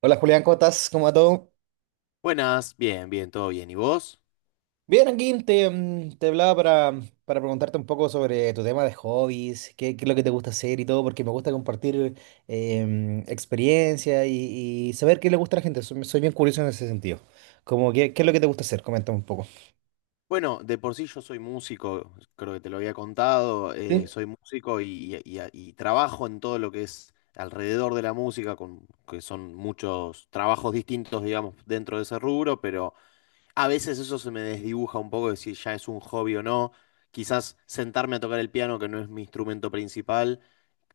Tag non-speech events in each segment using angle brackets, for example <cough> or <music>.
Hola Julián, ¿cómo estás? ¿Cómo va todo? Buenas, bien, bien, todo bien. ¿Y vos? Bien, aquí te hablaba para preguntarte un poco sobre tu tema de hobbies, qué es lo que te gusta hacer y todo, porque me gusta compartir experiencia y saber qué le gusta a la gente. Soy bien curioso en ese sentido. Como, ¿qué es lo que te gusta hacer? Coméntame un poco. Bueno, de por sí yo soy músico, creo que te lo había contado, Sí. soy músico y trabajo en todo lo que es alrededor de la música, con, que son muchos trabajos distintos, digamos, dentro de ese rubro, pero a veces eso se me desdibuja un poco de si ya es un hobby o no. Quizás sentarme a tocar el piano, que no es mi instrumento principal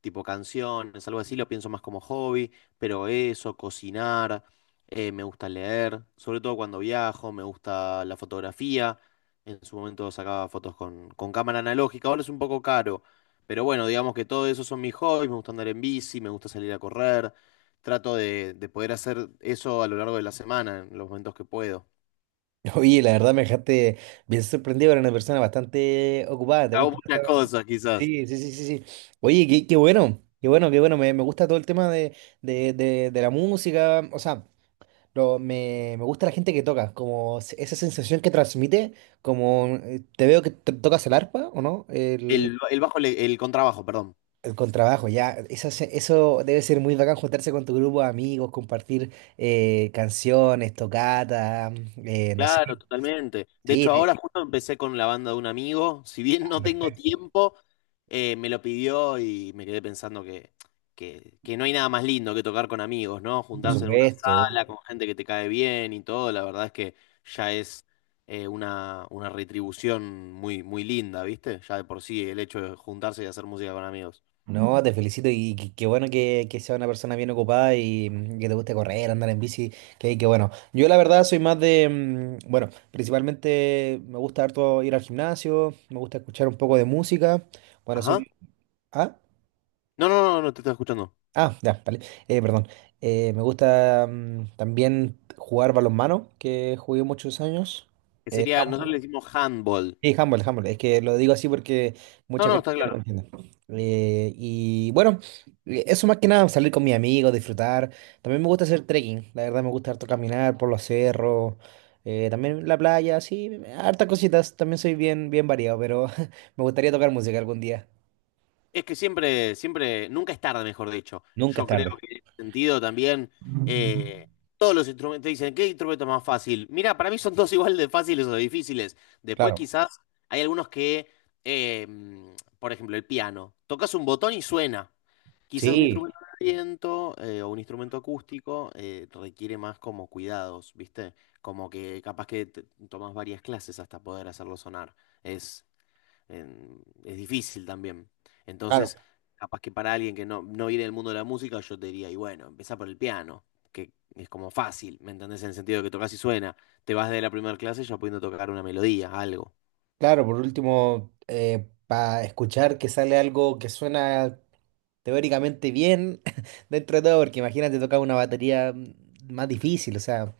tipo canciones, algo así, lo pienso más como hobby, pero eso, cocinar, me gusta leer, sobre todo cuando viajo, me gusta la fotografía, en su momento sacaba fotos con cámara analógica, ahora es un poco caro, pero bueno, digamos que todo eso son mis hobbies, me gusta andar en bici, me gusta salir a correr, trato de poder hacer eso a lo largo de la semana, en los momentos que puedo. Oye, la verdad me dejaste bien sorprendido, eres una persona bastante ocupada, ¿te Hago gusta muchas cosas, quizás. Sí, sí, sí, sí, sí. Oye, qué, qué bueno, qué bueno, qué bueno, me gusta todo el tema de la música, o sea. Pero me gusta la gente que toca, esa sensación que transmite, como te veo que tocas el arpa, ¿o no? El, El bajo, el contrabajo, perdón. el contrabajo, ya. Eso debe ser muy bacán juntarse con tu grupo de amigos, compartir canciones, tocata, no sé. Claro, totalmente. De Sí, hecho, ahora justo empecé con la banda de un amigo. Si bien ah, no tengo perfecto, tiempo, me lo pidió y me quedé pensando que no hay nada más lindo que tocar con amigos, ¿no? por Juntarse en una supuesto. sala con gente que te cae bien y todo. La verdad es que ya es una retribución muy, muy linda, ¿viste? Ya de por sí el hecho de juntarse y hacer música con amigos. No, te felicito y qué bueno que sea una persona bien ocupada y que te guste correr, andar en bici, que bueno. Yo la verdad soy más de, bueno, principalmente me gusta harto ir al gimnasio, me gusta escuchar un poco de música. Bueno, Ajá. soy. Ah, No, no, no, no te estoy escuchando. ah, ya, vale. Perdón. Me gusta también jugar balonmano, que jugué muchos años. Que sería, nosotros le decimos handball. Sí, Humble, Humble. Es que lo digo así porque No, mucha no, gente está no lo claro. entiende. Y bueno, eso más que nada, salir con mis amigos, disfrutar. También me gusta hacer trekking. La verdad me gusta harto caminar por los cerros. También la playa, sí, hartas cositas. También soy bien, bien variado, pero <laughs> me gustaría tocar música algún día. Es que siempre, siempre, nunca es tarde, mejor dicho. Nunca es Yo creo tarde. que en ese sentido también eh, todos los instrumentos te dicen, ¿qué instrumento es más fácil? Mira, para mí son todos <laughs> igual de fáciles o de difíciles. Después Claro. quizás hay algunos que, eh, mm, por ejemplo, el piano. Tocas un botón y suena. Quizás un Sí, instrumento de viento o un instrumento acústico requiere más como cuidados, ¿viste? Como que capaz que tomas varias clases hasta poder hacerlo sonar. Es es difícil también. claro. Entonces, capaz que para alguien que no, no viene del mundo de la música, yo te diría, y bueno, empezá por el piano, que es como fácil, ¿me entendés? En el sentido de que tocas y suena. Te vas de la primera clase ya pudiendo tocar una melodía, algo. Claro, por último, para escuchar que sale algo que suena teóricamente bien <laughs> dentro de todo, porque imagínate tocar una batería más difícil, o sea,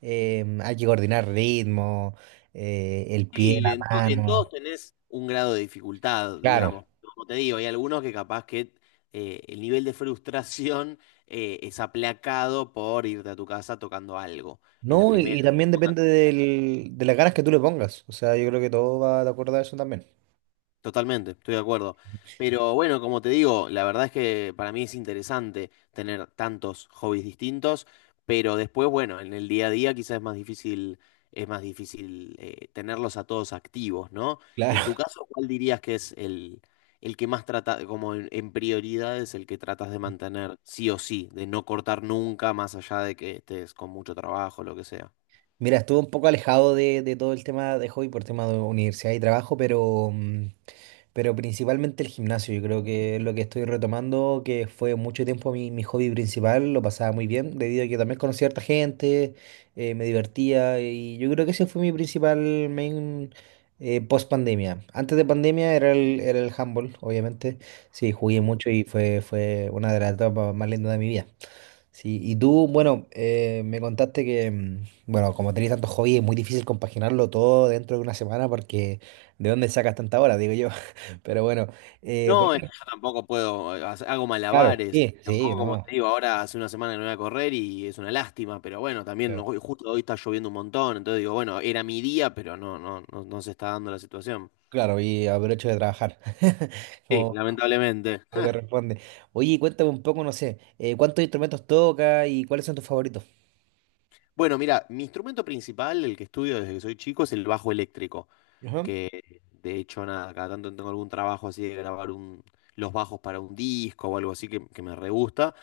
hay que coordinar ritmo, el pie, Sí, la en todos mano, tenés un grado de dificultad, claro, digamos. Como te digo, hay algunos que capaz que el nivel de frustración es aplacado por irte a tu casa tocando algo. En la ¿no? primera Y también depende del, de las ganas que tú le pongas, o sea, yo creo que todo va de acuerdo a eso también. Totalmente, estoy de acuerdo. Pero bueno, como te digo, la verdad es que para mí es interesante tener tantos hobbies distintos, pero después, bueno, en el día a día quizás es más difícil tenerlos a todos activos, ¿no? En tu Claro. caso, ¿cuál dirías que es el que más trata, como en prioridades, el que tratas de mantener sí o sí, de no cortar nunca, más allá de que estés con mucho trabajo, lo que sea? Mira, estuve un poco alejado de todo el tema de hobby por tema de universidad y trabajo, pero principalmente el gimnasio. Yo creo que es lo que estoy retomando, que fue mucho tiempo mi hobby principal, lo pasaba muy bien, debido a que también conocí a harta gente, me divertía y yo creo que ese fue mi principal main post pandemia. Antes de pandemia era el handball, obviamente. Sí, jugué mucho y fue una de las etapas más lindas de mi vida. Sí, y tú, bueno, me contaste que, bueno, como tenés tantos hobbies, es muy difícil compaginarlo todo dentro de una semana porque ¿de dónde sacas tanta hora? Digo yo. <laughs> Pero bueno, por No, es que ejemplo, yo tampoco puedo, hago claro, malabares. sí, sí, Tampoco, como no, te digo, ahora hace una semana que no voy a correr y es una lástima, pero bueno, también claro, justo hoy está lloviendo un montón, entonces digo, bueno, era mi día, pero no, no, no, no se está dando la situación. claro, y aprovecho de trabajar, <laughs> Sí, como, lamentablemente. como <laughs> corresponde. Oye, cuéntame un poco, no sé, ¿cuántos instrumentos tocas y cuáles son tus favoritos? Bueno, mira, mi instrumento principal, el que estudio desde que soy chico, es el bajo eléctrico, Ajá. que de hecho, nada, cada tanto tengo algún trabajo así de grabar un, los bajos para un disco o algo así que me re gusta.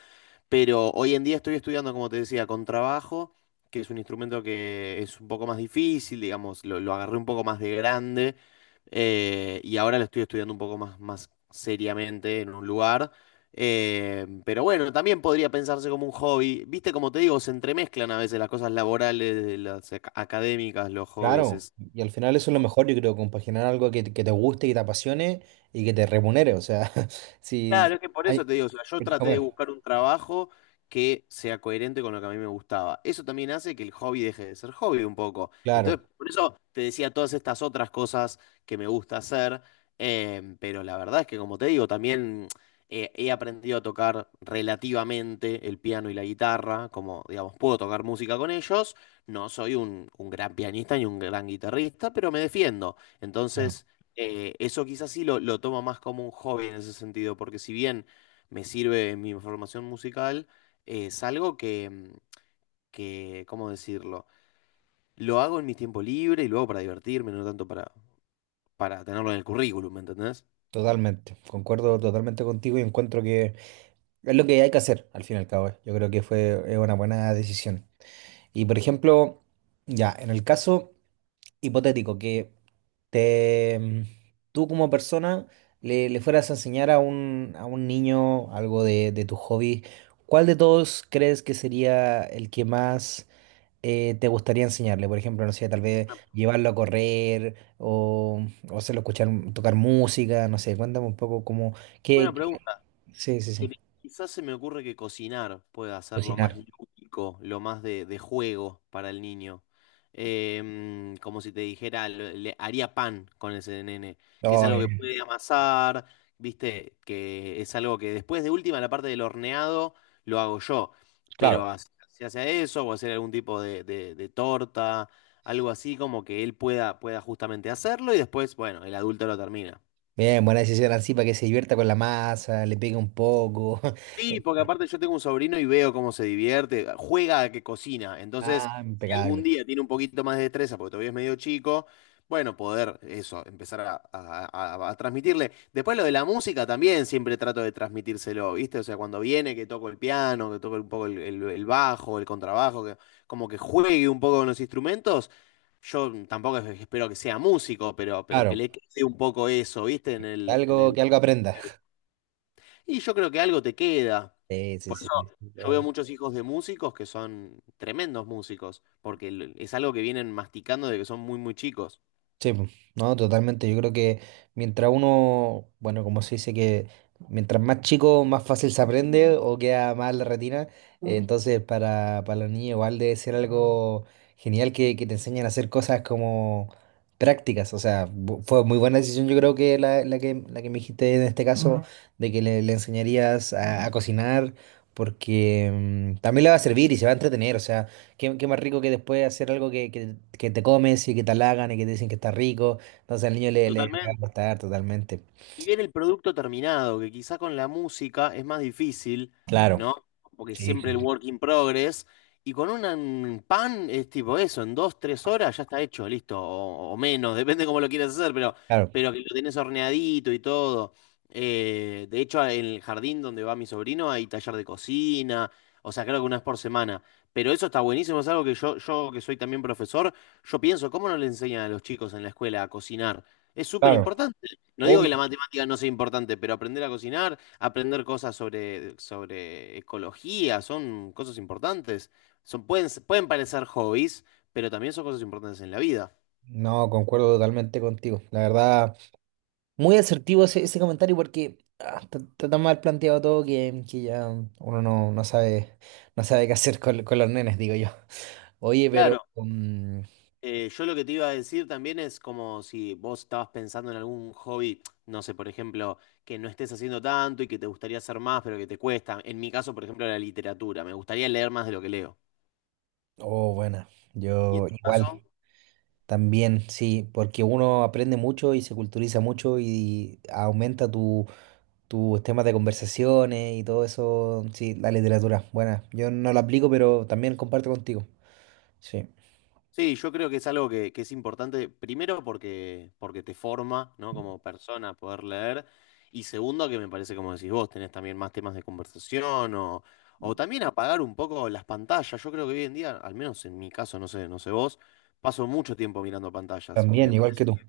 Pero hoy en día estoy estudiando, como te decía, con trabajo, que es un instrumento que es un poco más difícil, digamos, lo agarré un poco más de grande y ahora lo estoy estudiando un poco más, más seriamente en un lugar. Pero bueno, también podría pensarse como un hobby. Viste, como te digo, se entremezclan a veces las cosas laborales, las académicas, los hobbies. Claro, Es, y al final eso es lo mejor, yo creo, compaginar algo que, que te guste, que te apasione y que te remunere, o sea, <laughs> si Claro, es que por hay eso te digo, o sea, yo que traté de comer. buscar un trabajo que sea coherente con lo que a mí me gustaba. Eso también hace que el hobby deje de ser hobby un poco. Claro, Entonces, por eso te decía todas estas otras cosas que me gusta hacer, pero la verdad es que, como te digo, también he aprendido a tocar relativamente el piano y la guitarra, como, digamos, puedo tocar música con ellos. No soy un gran pianista ni un gran guitarrista, pero me defiendo. claro, Entonces... eso quizás sí lo tomo más como un hobby en ese sentido, porque si bien me sirve en mi formación musical, es algo que, que, ¿cómo decirlo? Lo hago en mis tiempos libres y luego para divertirme, no tanto para tenerlo en el currículum, ¿me entendés? totalmente. Concuerdo totalmente contigo y encuentro que es lo que hay que hacer al fin y al cabo. Yo creo que fue es una buena decisión. Y por ejemplo, ya, en el caso hipotético que te mm, tú como persona le fueras a enseñar a un niño algo de tu hobby, ¿cuál de todos crees que sería el que más te gustaría enseñarle? Por ejemplo, no sé, tal vez llevarlo a correr o hacerlo escuchar, tocar música, no sé, cuéntame un poco cómo, qué, Buena pregunta. sí, sí, Que sí, quizás se me ocurre que cocinar pueda ser lo más cocinar. lúdico, lo más de juego para el niño. Como si te dijera, le haría pan con ese nene, que es Oh, algo que bien, puede amasar, viste, que es algo que después de última, la parte del horneado, lo hago yo. claro. Pero hacia hacia eso, o hacer algún tipo de, de torta, algo así como que él pueda, pueda justamente hacerlo y después, bueno, el adulto lo termina. Bien, buena decisión así para que se divierta con la masa, le pegue un poco. <laughs> Eh, Sí, porque aparte yo tengo un sobrino y veo cómo se divierte, juega a que cocina. Entonces, Ah, si algún impecable. día tiene un poquito más de destreza, porque todavía es medio chico, bueno, poder eso, empezar a, a transmitirle. Después lo de la música también siempre trato de transmitírselo, ¿viste? O sea, cuando viene que toco el piano, que toco un poco el, el bajo, el contrabajo, que como que juegue un poco con los instrumentos. Yo tampoco espero que sea músico, pero que Claro, le quede un poco eso, ¿viste? Que En algo, el... que algo aprenda. <laughs> Y yo creo que algo te queda. Sí, sí, sí, sí, Yo veo totalmente. muchos hijos de músicos que son tremendos músicos, porque es algo que vienen masticando de que son muy, muy chicos. Sí, po. No, totalmente. Yo creo que mientras uno, bueno, como se dice que mientras más chico, más fácil se aprende o queda más en la retina. Entonces, para los niños igual debe ser algo genial que te enseñen a hacer cosas como prácticas. O sea, fue muy buena decisión, yo creo que la que me dijiste en este caso, ujú. De que le enseñarías a cocinar, porque también le va a servir y se va a entretener. O sea. Qué, qué más rico que después hacer algo que te comes y que te halagan y que te dicen que está rico. Entonces al niño le va Totalmente. a gustar totalmente. Y bien el producto terminado, que quizá con la música es más difícil, Claro, ¿no? Porque sí, sí, siempre el sí, work in progress. Y con un pan es tipo eso, en dos, tres horas ya está hecho, listo, o menos, <laughs> depende cómo lo quieras hacer, claro, pero que lo tenés horneadito y todo. De hecho, en el jardín donde va mi sobrino hay taller de cocina, o sea, creo que una vez por semana. Pero eso está buenísimo, es algo que yo que soy también profesor, yo pienso, ¿cómo no le enseñan a los chicos en la escuela a cocinar? Es súper claro. importante. No digo que la Obvio. matemática no sea importante, pero aprender a cocinar, aprender cosas sobre, sobre ecología, son cosas importantes. Son, pueden, pueden parecer hobbies, pero también son cosas importantes en la vida. No, concuerdo totalmente contigo. La verdad, muy asertivo ese comentario porque ah, está tan mal planteado todo que ya uno no sabe qué hacer con los nenes, digo yo. Oye, pero, Claro, yo lo que te iba a decir también es como si vos estabas pensando en algún hobby, no sé, por ejemplo, que no estés haciendo tanto y que te gustaría hacer más, pero que te cuesta. En mi caso, por ejemplo, la literatura. Me gustaría leer más de lo que leo. oh, bueno, ¿Y yo en tu igual. caso? También, sí, porque uno aprende mucho y se culturiza mucho y aumenta tus temas de conversaciones y todo eso. Sí, la literatura, buena. Yo no la aplico, pero también comparto contigo. Sí, Sí, yo creo que es algo que es importante, primero porque, porque te forma, ¿no? Como persona poder leer, y segundo que me parece, como decís vos, tenés también más temas de conversación o también apagar un poco las pantallas. Yo creo que hoy en día, al menos en mi caso, no sé, no sé vos, paso mucho tiempo mirando pantallas y también, me igual parece que tú.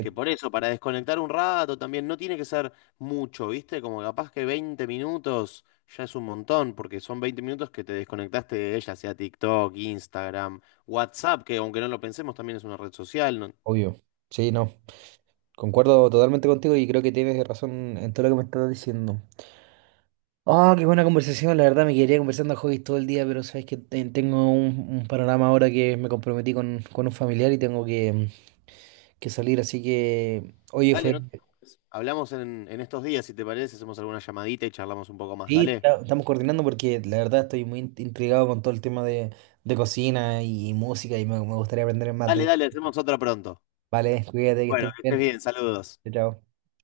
que por eso, para desconectar un rato también, no tiene que ser mucho, ¿viste? Como capaz que 20 minutos ya es un montón, porque son 20 minutos que te desconectaste de ella, sea TikTok, Instagram, WhatsApp, que aunque no lo pensemos, también es una red social. ¿No? obvio. Sí, no. Concuerdo totalmente contigo y creo que tienes razón en todo lo que me estás diciendo. Ah, qué buena conversación. La verdad me quedaría conversando a hobbies todo el día, pero sabes que tengo un panorama ahora que me comprometí con un familiar y tengo que salir. Así que, oye, Dale, fue. no te preocupes. Hablamos en estos días, si te parece, hacemos alguna llamadita y charlamos un poco más, Sí, dale. Estamos coordinando porque la verdad estoy muy intrigado con todo el tema de cocina y música y me gustaría aprender más Dale, de. dale, hacemos otra pronto. Vale, cuídate, que estés Bueno, muy que bien. estés bien, saludos. Chao. Chao.